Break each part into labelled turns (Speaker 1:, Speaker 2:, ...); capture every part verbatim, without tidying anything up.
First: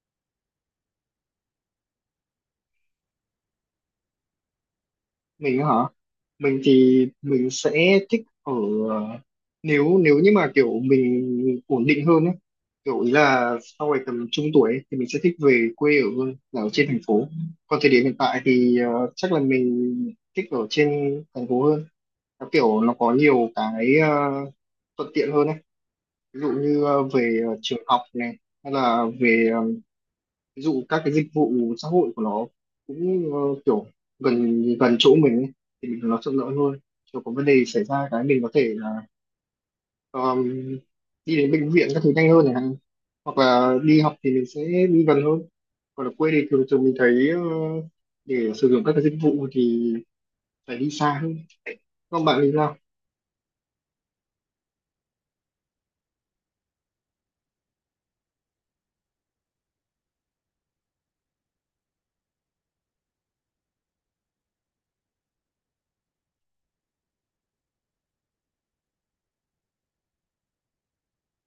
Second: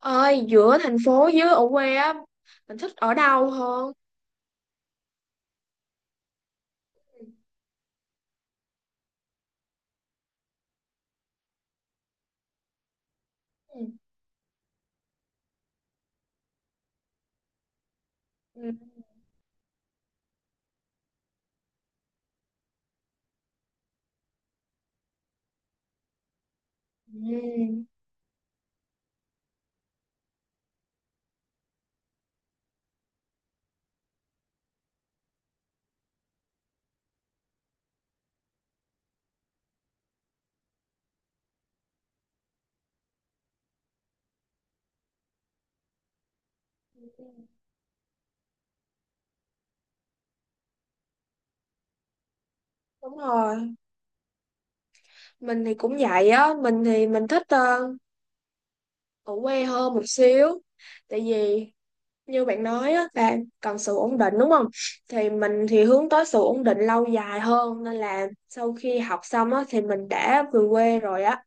Speaker 1: Ơi, giữa thành phố với ở quê á, mình thích ở đâu hơn?
Speaker 2: Mình hả? Mình thì mình sẽ thích ở nếu nếu như mà kiểu mình ổn định hơn ấy, kiểu ý là
Speaker 1: Ừ.
Speaker 2: sau này tầm trung tuổi ấy, thì mình sẽ thích về quê ở hơn là ở trên thành phố. Còn thời điểm hiện tại
Speaker 1: Ừ.
Speaker 2: thì ờ, chắc là mình thích ở trên thành phố hơn. Nó kiểu nó có nhiều cái ờ, thuận tiện hơn ấy. Ví dụ như ờ, về ờ, trường
Speaker 1: Ừ.
Speaker 2: học này, hay là về ờ, ví dụ các cái dịch vụ xã hội của nó cũng ờ, kiểu gần gần chỗ mình ấy, thì mình nó thuận lợi hơn. Kiểu có vấn đề xảy ra cái mình có thể là um, đi đến bệnh viện các thứ nhanh hơn này, hoặc là đi học thì mình sẽ đi gần hơn. Còn ở quê thì thường thường mình thấy ờ, để sử dụng các cái dịch vụ thì phải đi xa hơn. Còn bạn thì sao?
Speaker 1: Đúng rồi, mình thì cũng vậy á, mình thì mình thích ờ, ở quê hơn một xíu. Tại vì như bạn nói á, là cần sự ổn định, đúng không? Thì mình thì hướng tới sự ổn định lâu dài hơn, nên là sau khi học xong á thì mình đã về quê rồi á,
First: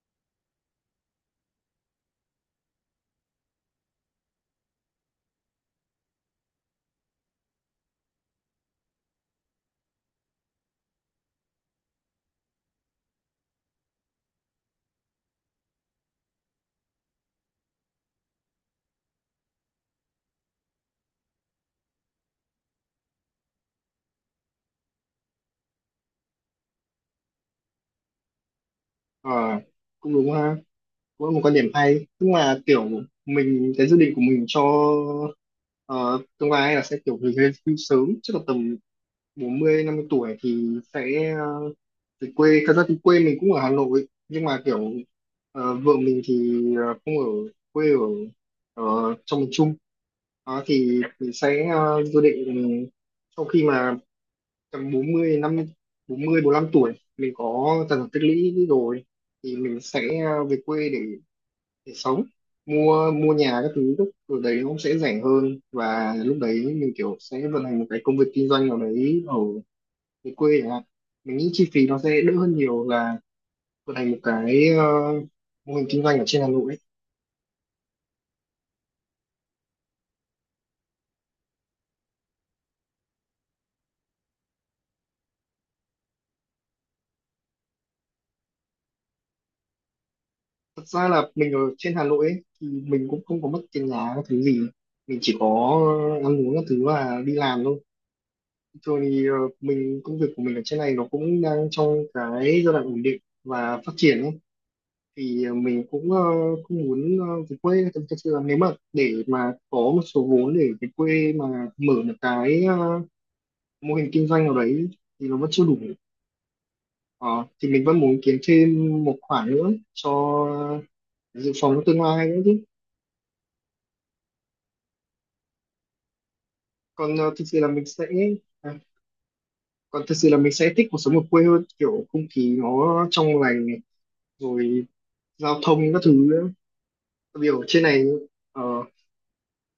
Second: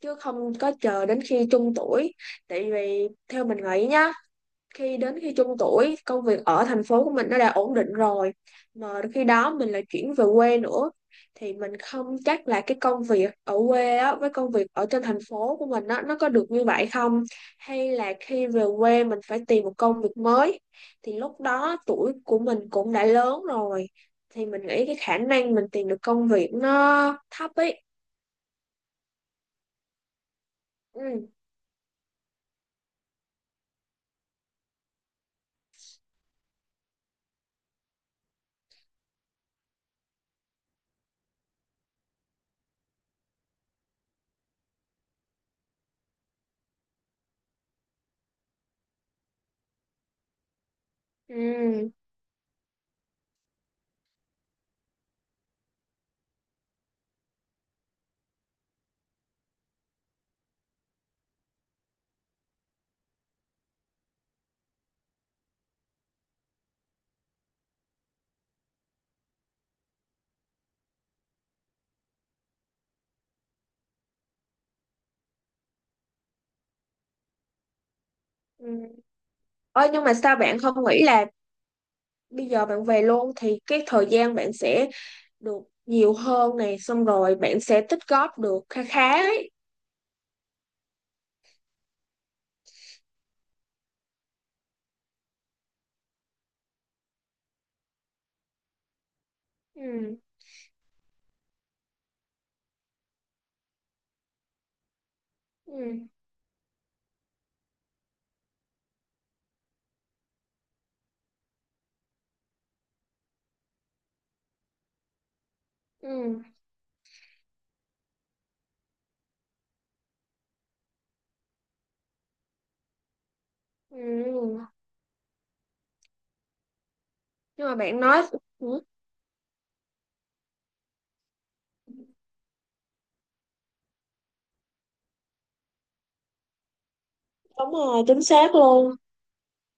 Speaker 1: chứ không có chờ đến khi trung tuổi. Tại vì theo mình nghĩ nhá, khi đến khi trung tuổi, công việc ở thành phố của mình nó đã ổn định rồi, mà khi đó mình lại chuyển về quê nữa, thì mình không chắc là cái công việc ở quê á, với công việc ở trên thành phố của mình á, nó có được như vậy không, hay là khi về quê mình phải tìm một công việc mới, thì lúc đó tuổi của mình cũng đã lớn rồi, thì mình nghĩ cái khả năng mình tìm được công việc nó thấp ấy.
Speaker 2: Ờ, Cũng đúng ha, cũng
Speaker 1: Ừ.
Speaker 2: là một quan điểm hay, nhưng mà kiểu mình cái dự định của mình cho ờ, tương lai là sẽ kiểu về hưu sớm, chắc là tầm bốn mươi năm mươi tuổi thì sẽ ờ, về quê. Thật ra thì quê mình cũng ở Hà Nội, nhưng mà kiểu ờ, vợ mình thì ờ, không ở, quê ở ờ, trong miền Trung. Đó thì mình sẽ
Speaker 1: Ừ.
Speaker 2: ờ, dự định, ừ, sau khi mà tầm bốn mươi năm, bốn mươi bốn, 45 tuổi mình có tài sản tích lũy rồi, thì mình sẽ ờ, về quê để để sống, mua mua nhà các thứ, lúc ở đấy nó cũng sẽ rẻ hơn, và lúc đấy mình kiểu sẽ vận hành một cái công việc kinh doanh nào đấy ở cái quê chẳng hạn. Mình nghĩ chi phí nó sẽ đỡ hơn nhiều là vận hành một cái ờ, mô hình kinh doanh ở trên Hà Nội ấy.
Speaker 1: Ừ. Ôi, nhưng mà sao bạn không nghĩ là bây giờ bạn về luôn thì cái thời gian bạn sẽ được nhiều hơn này, xong rồi bạn sẽ tích góp được khá khá ấy.
Speaker 2: Thật ra là mình ở trên Hà Nội ấy, thì mình cũng không có mất tiền nhà các thứ gì, mình chỉ có ăn uống các thứ và đi làm thôi. Thường thì ờ, mình
Speaker 1: Ừ,
Speaker 2: công việc của mình ở trên này nó cũng đang trong cái giai đoạn ổn định và phát triển ấy, thì ờ,
Speaker 1: ừ,
Speaker 2: mình cũng ờ, cũng muốn ờ, về quê. Thật, thật sự là nếu mà để mà có một số vốn để về quê mà mở được cái ờ, mô hình kinh doanh nào đấy thì nó vẫn chưa đủ.
Speaker 1: ừ,
Speaker 2: Ờ, thì mình vẫn muốn kiếm thêm một khoản nữa cho dự phòng cho tương lai nữa chứ.
Speaker 1: ừ.
Speaker 2: còn ờ, thực sự
Speaker 1: Nhưng
Speaker 2: là
Speaker 1: mà
Speaker 2: mình
Speaker 1: bạn
Speaker 2: sẽ
Speaker 1: nói
Speaker 2: à,
Speaker 1: ừ,
Speaker 2: Còn thực sự là mình sẽ thích cuộc sống ở quê hơn, kiểu không khí nó trong lành này, rồi giao thông các thứ nữa. Tại vì ở
Speaker 1: đúng
Speaker 2: trên
Speaker 1: rồi,
Speaker 2: này
Speaker 1: chính xác
Speaker 2: ờ,
Speaker 1: luôn.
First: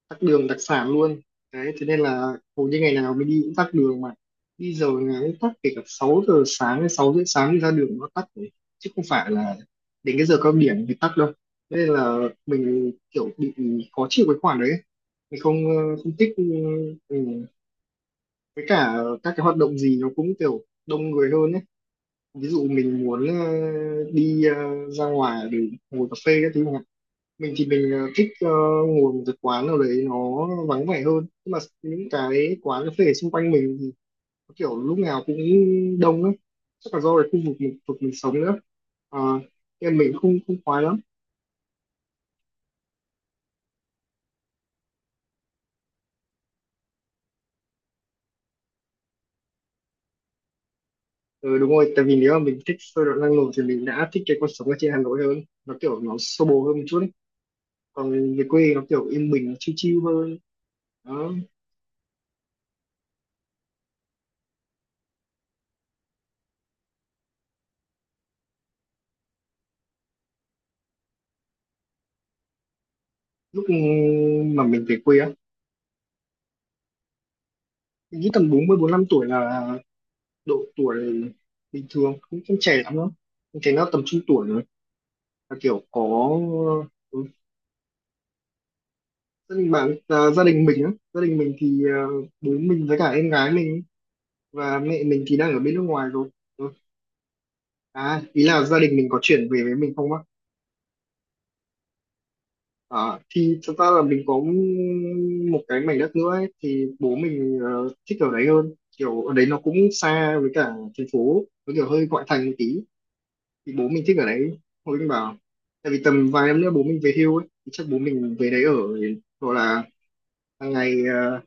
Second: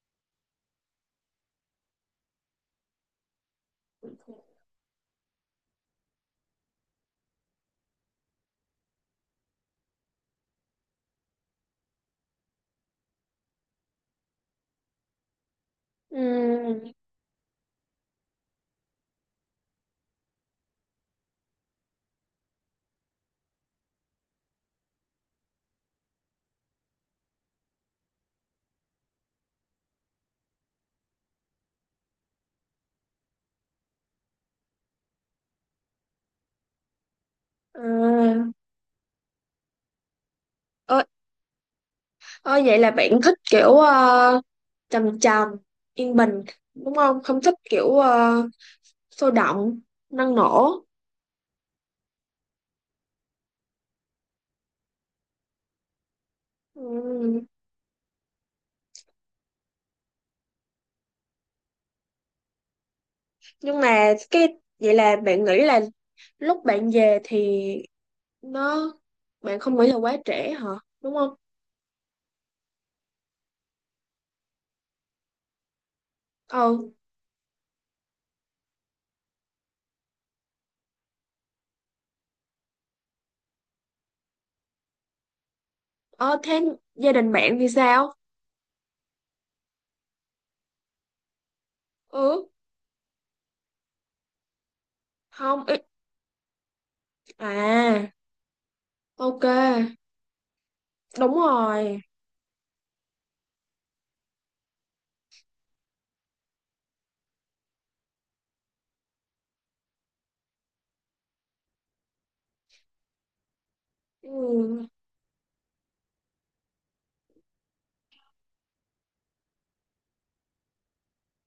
Speaker 2: tắc đường đặc sản luôn đấy. Thế nên là hầu như ngày nào mình đi cũng tắc đường, mà đi giờ ngày cũng tắc, kể cả sáu giờ sáng hay sáu rưỡi sáng đi ra đường nó tắc đấy. Chứ không phải là đến cái giờ cao điểm thì tắc đâu. Thế nên là mình kiểu bị khó chịu cái khoản đấy. Mình không ờ, không thích ừ,
Speaker 1: Ừ.
Speaker 2: ừ. Với cả các cái hoạt động gì nó cũng kiểu đông người hơn ấy. Ví dụ mình muốn ờ, đi ờ, ra ngoài để ngồi cà phê các thứ. Mình thì mình ờ, thích ờ, ngồi một cái quán nào đấy nó vắng vẻ hơn, nhưng mà những cái quán cà phê xung quanh mình thì có kiểu lúc nào cũng đông ấy. Chắc là do cái khu vực mình, vực mình sống
Speaker 1: À,
Speaker 2: nữa. Ờ, Nên mình không không khoái
Speaker 1: ơ,
Speaker 2: lắm.
Speaker 1: ơ, vậy là bạn thích kiểu ờ, trầm trầm, yên bình, đúng không? Không thích kiểu ờ, sôi động, năng nổ?
Speaker 2: Ừ, đúng rồi, tại vì nếu mà mình thích sôi động năng nổ thì mình đã thích cái cuộc sống ở trên Hà Nội hơn, nó kiểu nó xô bồ hơn một chút ấy.
Speaker 1: Ừ.
Speaker 2: Còn về quê nó kiểu yên bình, nó chill chill hơn đó.
Speaker 1: Nhưng mà cái vậy là bạn nghĩ là lúc bạn về thì nó, bạn không nghĩ là quá trễ hả, đúng không?
Speaker 2: Lúc mà mình về quê á,
Speaker 1: Ờ,
Speaker 2: mình nghĩ tầm bốn mươi bốn, 45 tuổi là độ tuổi bình thường, cũng không trẻ lắm đâu. Em thấy nó tầm trung tuổi rồi, là kiểu có.
Speaker 1: ờ, thế gia
Speaker 2: ừ,
Speaker 1: đình bạn thì sao?
Speaker 2: Gia đình bạn à? Gia đình mình á, gia đình mình thì à,
Speaker 1: Ừ,
Speaker 2: bố mình với cả em gái mình và mẹ mình thì đang ở
Speaker 1: không
Speaker 2: bên nước
Speaker 1: ít,
Speaker 2: ngoài rồi. Ừ.
Speaker 1: à,
Speaker 2: À, ý là gia đình mình có
Speaker 1: ok,
Speaker 2: chuyển về với mình không á?
Speaker 1: đúng rồi.
Speaker 2: À, thì thật ra là mình có một cái mảnh đất nữa ấy, thì bố mình ờ, thích ở đấy hơn, kiểu ở đấy nó cũng xa, với cả thành phố, nó kiểu hơi ngoại thành một tí. Thì bố mình thích ở đấy,
Speaker 1: Ừ.
Speaker 2: hồi mình bảo tại vì tầm vài năm nữa bố mình về hưu ấy, thì chắc bố mình về đấy ở, hoặc là hàng ngày ờ,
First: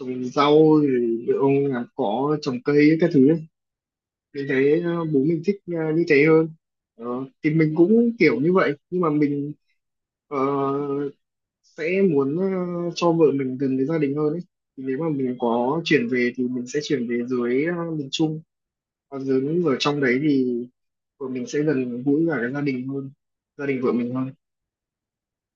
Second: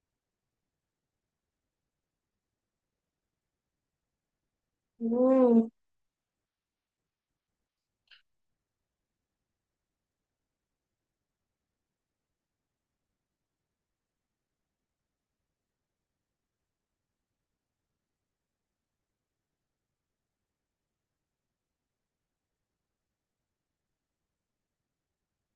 Speaker 2: trồng rau, rồi ông làm cỏ trồng cây ấy, các thứ ấy. Mình thấy ờ, bố mình thích
Speaker 1: Ừ.
Speaker 2: ờ, như thế hơn. Ờ, thì mình cũng kiểu như vậy, nhưng mà mình ờ, sẽ muốn ờ, cho vợ mình gần với gia đình hơn ấy, thì nếu mà mình có chuyển về thì mình sẽ chuyển về dưới ờ, miền Trung. Còn dưới ở trong đấy thì vợ mình sẽ gần gũi cả cái gia đình hơn, gia đình vợ mình hơn.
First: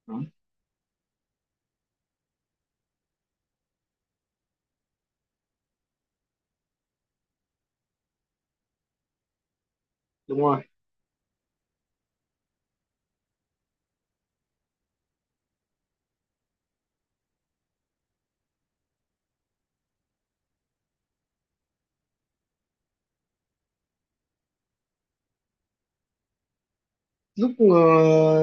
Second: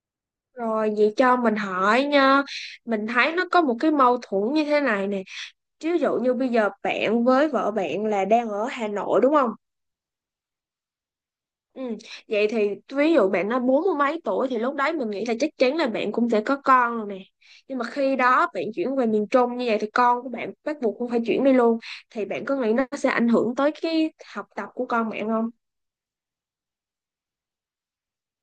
Speaker 2: Đó,
Speaker 1: Rồi vậy cho mình hỏi nha, mình thấy nó có một cái mâu thuẫn như thế này nè, ví dụ như bây giờ bạn với vợ bạn là đang ở Hà Nội, đúng không?
Speaker 2: đúng rồi.
Speaker 1: Ừ. Vậy thì ví dụ bạn nói bốn mươi mấy tuổi thì lúc đấy mình nghĩ là chắc chắn là bạn cũng sẽ có con rồi nè. Nhưng mà khi đó bạn chuyển về miền Trung như vậy thì con của bạn bắt buộc cũng phải chuyển đi luôn. Thì bạn có nghĩ nó sẽ ảnh hưởng tới cái học tập của con bạn không?
Speaker 2: Lúc ờ,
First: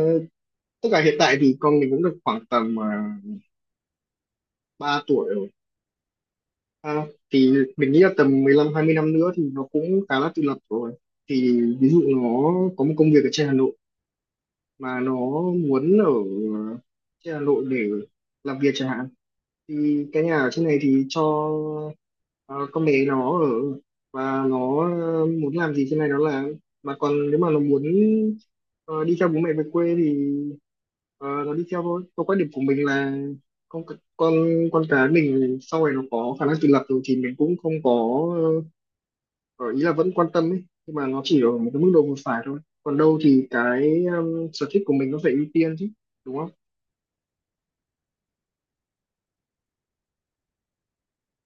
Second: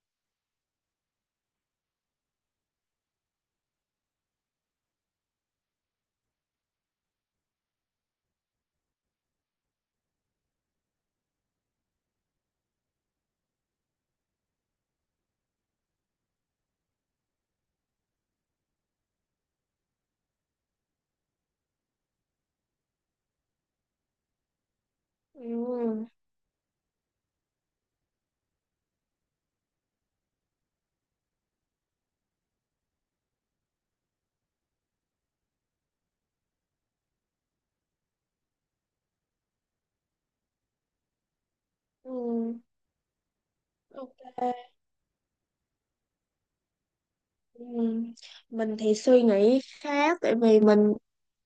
Speaker 2: Tức là hiện tại thì con mình cũng được khoảng tầm uh, ba tuổi rồi. À, thì mình nghĩ là tầm mười lăm hai mươi năm nữa thì nó cũng khá là tự lập rồi. Thì ví dụ nó có một công việc ở trên Hà Nội mà nó muốn ở ờ, trên Hà Nội để làm việc chẳng hạn, thì cái nhà ở trên này thì cho ờ, con bé nó ở, và nó ờ, muốn làm gì trên
Speaker 1: Ừ.
Speaker 2: này nó làm. Mà còn nếu mà nó muốn ờ, đi theo bố mẹ về quê thì ờ, nó đi theo thôi. Còn quan điểm của mình là con con con cái mình sau này nó có khả năng tự lập rồi thì mình cũng không có, ờ, ý là vẫn quan tâm ấy, nhưng mà nó chỉ ở một cái mức độ
Speaker 1: Ừ.
Speaker 2: vừa phải thôi, còn đâu thì cái
Speaker 1: Ok.
Speaker 2: um, sở thích của mình nó phải ưu tiên chứ, đúng không?
Speaker 1: Ừ. Mình thì suy nghĩ khác, tại vì mình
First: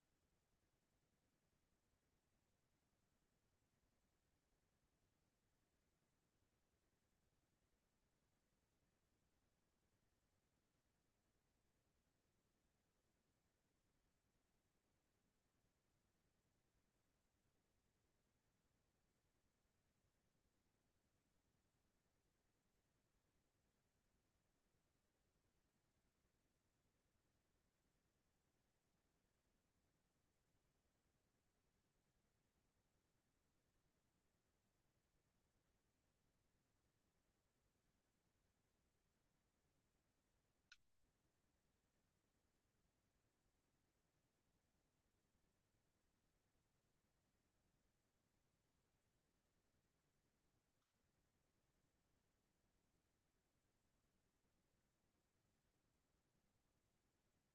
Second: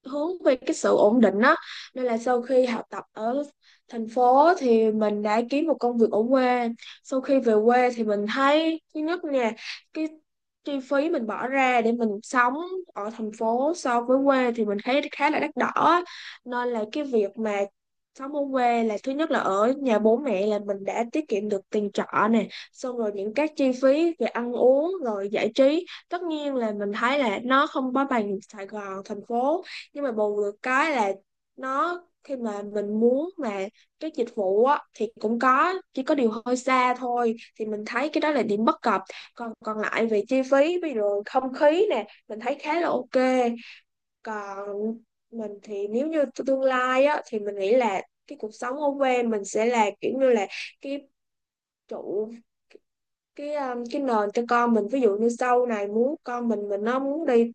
Speaker 1: hướng về cái sự ổn định đó, nên là sau khi học tập ở thành phố thì mình đã kiếm một công việc ở quê. Sau khi về quê thì mình thấy thứ nhất nè, cái chi phí mình bỏ ra để mình sống ở thành phố so với quê thì mình thấy khá là đắt đỏ, nên là cái việc mà sống ở quê là thứ nhất là ở nhà bố mẹ, là mình đã tiết kiệm được tiền trọ nè, xong rồi những các chi phí về ăn uống rồi giải trí, tất nhiên là mình thấy là nó không có bằng Sài Gòn, thành phố, nhưng mà bù được cái là nó khi mà mình muốn mà cái dịch vụ á thì cũng có, chỉ có điều hơi xa thôi, thì mình thấy cái đó là điểm bất cập. Còn còn lại về chi phí, ví dụ không khí nè, mình thấy khá là ok. Còn mình thì nếu như tương lai á thì mình nghĩ là cái cuộc sống ở quê mình sẽ là kiểu như là cái trụ, cái um, cái nền cho con mình. Ví dụ như sau này muốn con mình, mình nó muốn đi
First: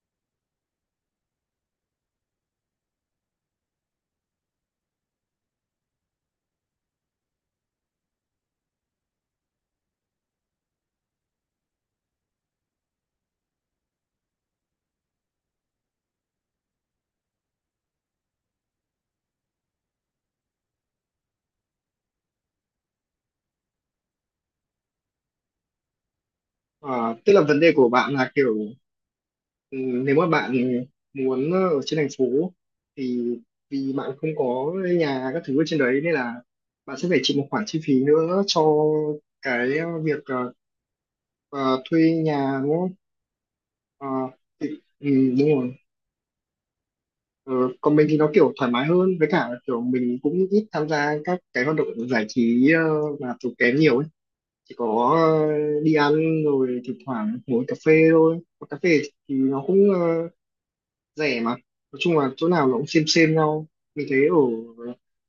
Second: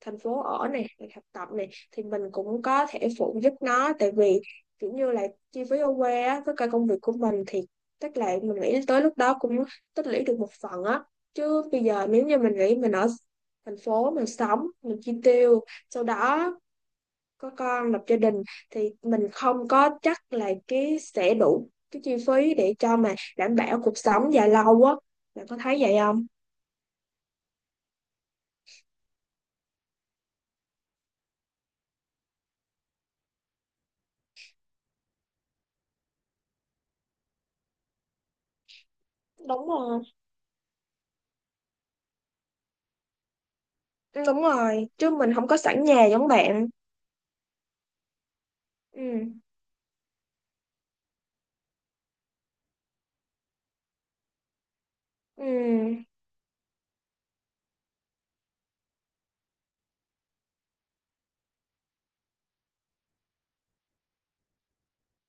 Speaker 1: thành phố ở này, hoặc học tập này, thì mình cũng có thể phụ giúp nó. Tại vì kiểu như là chi phí ở quê á, với cả công việc của mình thì tức là mình nghĩ tới lúc đó cũng tích lũy được một phần á. Chứ bây giờ nếu như mình nghĩ mình ở thành phố, mình sống, mình chi tiêu, sau đó có con, lập gia đình, thì mình không có chắc là cái sẽ đủ cái chi phí để cho mà đảm bảo cuộc sống dài lâu á. Bạn có thấy vậy không?
Speaker 2: Ờ, Tức là vấn đề của bạn là kiểu, ừ, nếu mà bạn muốn ở trên thành phố thì vì bạn không có nhà các thứ ở trên đấy nên là bạn sẽ phải chịu một khoản chi phí nữa cho
Speaker 1: Đúng
Speaker 2: cái ờ,
Speaker 1: rồi,
Speaker 2: việc ờ, ờ, thuê nhà đúng không? Ờ,
Speaker 1: đúng
Speaker 2: thì,
Speaker 1: rồi, chứ
Speaker 2: ừ,
Speaker 1: mình không
Speaker 2: Đúng
Speaker 1: có
Speaker 2: rồi.
Speaker 1: sẵn nhà giống bạn.
Speaker 2: Ờ, Còn mình thì nó kiểu thoải mái hơn, với
Speaker 1: Ừ.
Speaker 2: cả kiểu mình cũng ít tham gia các cái hoạt động giải trí ờ, mà tốn kém nhiều ấy, chỉ có
Speaker 1: Ừ,
Speaker 2: ờ, đi ăn rồi thỉnh thoảng ngồi cà phê thôi. Mà cà phê thì nó cũng ờ, rẻ mà, nói chung là chỗ nào nó cũng xem xem nhau. Mình thấy ở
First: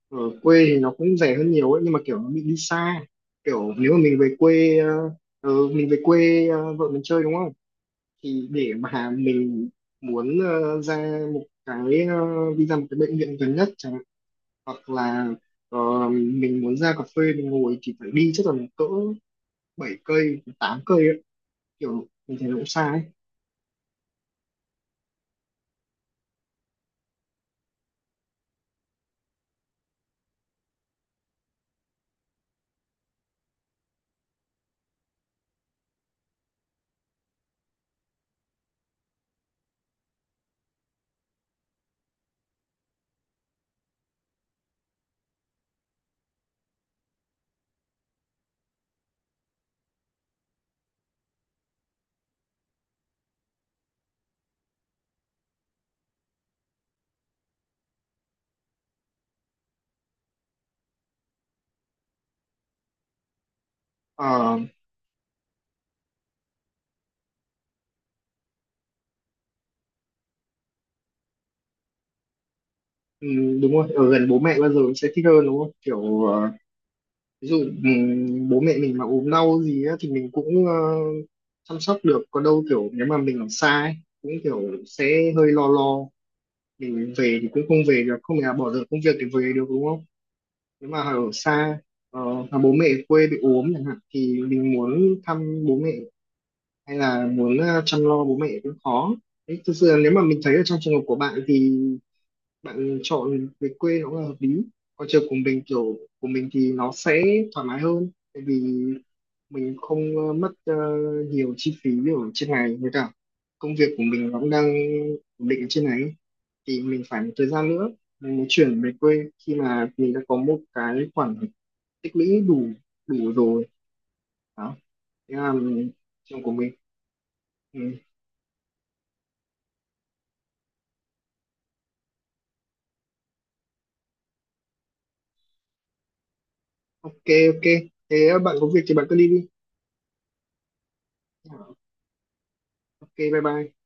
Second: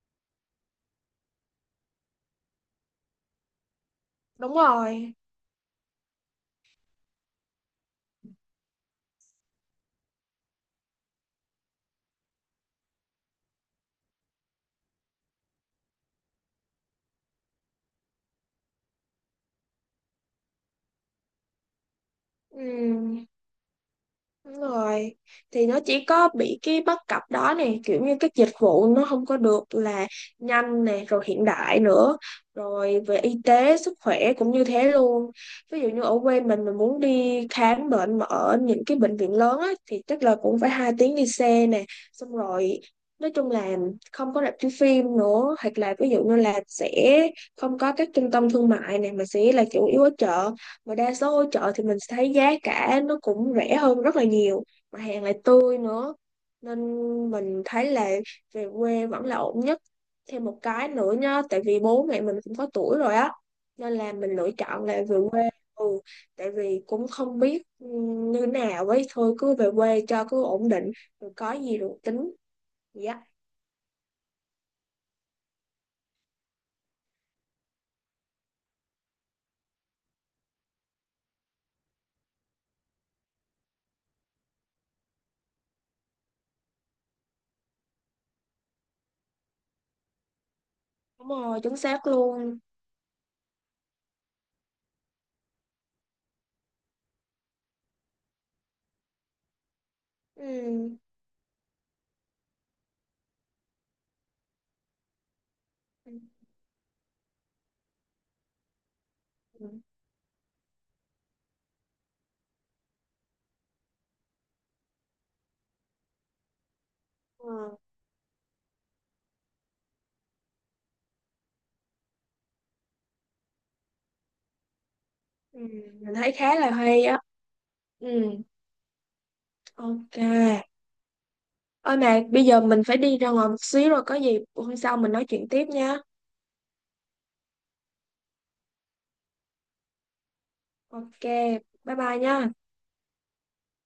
Speaker 2: ở quê thì nó cũng rẻ hơn nhiều ấy, nhưng mà kiểu nó bị đi xa. Kiểu nếu mà mình về
Speaker 1: đúng
Speaker 2: quê ờ,
Speaker 1: rồi.
Speaker 2: ờ, mình về quê ờ, vợ mình chơi đúng không, thì để mà mình muốn ờ, ra một cái ờ, đi ra một cái bệnh viện gần nhất chẳng hạn, hoặc là ờ, mình muốn ra cà phê mình ngồi thì phải đi chắc là cỡ bảy cây tám cây ấy. Kiểu mình thấy nó cũng xa ấy.
Speaker 1: Ừ, đúng rồi. Thì nó chỉ có bị cái bất cập đó nè, kiểu như các dịch vụ nó không có được là nhanh nè, rồi hiện đại nữa, rồi về y tế, sức khỏe cũng như thế luôn. Ví dụ như ở quê mình mình muốn đi khám bệnh mà ở những cái bệnh viện lớn á, thì chắc là cũng phải hai tiếng đi xe nè, xong rồi nói chung là không có rạp chiếu phim nữa, hoặc là ví dụ như là sẽ không có các trung tâm thương mại này, mà sẽ là chủ yếu ở chợ. Mà đa số ở chợ thì mình sẽ thấy giá cả nó cũng rẻ hơn rất là nhiều, mà hàng lại tươi nữa, nên mình thấy là về quê vẫn là ổn nhất. Thêm một cái nữa nhá, tại vì bố mẹ mình cũng có tuổi rồi á, nên là mình lựa
Speaker 2: Ờ,
Speaker 1: chọn là về quê. Ừ. Tại vì cũng không biết ừ, như nào ấy, thôi cứ về quê cho cứ ổn định, rồi có gì rồi tính. Dạ,
Speaker 2: ừ, Đúng rồi, ở gần bố mẹ bao giờ cũng sẽ thích hơn đúng không, kiểu ờ, ví dụ ừ, bố mẹ mình mà ốm đau gì á, thì mình cũng ờ, chăm sóc được, còn đâu kiểu nếu mà mình ở xa ấy, cũng kiểu sẽ hơi lo lo. Thì về thì cũng không về được, không nhà bỏ dở công việc thì về được đúng không. Nếu mà ở
Speaker 1: đúng rồi, chính
Speaker 2: xa
Speaker 1: xác
Speaker 2: ờ,
Speaker 1: luôn.
Speaker 2: mà bố mẹ ở quê bị ốm chẳng hạn thì mình muốn thăm bố mẹ hay là muốn ờ, chăm lo bố mẹ cũng khó. Đấy, thực sự là nếu mà mình thấy ở trong
Speaker 1: Ừ.
Speaker 2: trường hợp của bạn thì bạn chọn về quê nó là hợp lý. Còn trường của mình, kiểu
Speaker 1: Ừ.
Speaker 2: của mình thì nó sẽ thoải mái hơn, tại vì mình không ờ, mất ờ, nhiều chi phí ở trên này, với cả công việc của mình nó cũng đang ổn định ở trên này, thì mình phải một thời gian
Speaker 1: Ừ.
Speaker 2: nữa mình mới chuyển về quê, khi mà mình đã có một cái khoản tích lũy đủ đủ rồi. Đó, thế là
Speaker 1: Ừ.
Speaker 2: mình-
Speaker 1: Mình thấy
Speaker 2: trường của
Speaker 1: khá là
Speaker 2: mình.
Speaker 1: hay á.
Speaker 2: Ừ.
Speaker 1: Ừ, ok. Ôi, mà bây giờ mình phải đi ra ngoài một xíu rồi, có gì hôm sau mình nói chuyện tiếp nha.
Speaker 2: Ok, ok, thế bạn có việc thì bạn cứ đi đi.
Speaker 1: Ok,
Speaker 2: Dạ,
Speaker 1: bye bye nha.
Speaker 2: ok, bye bye.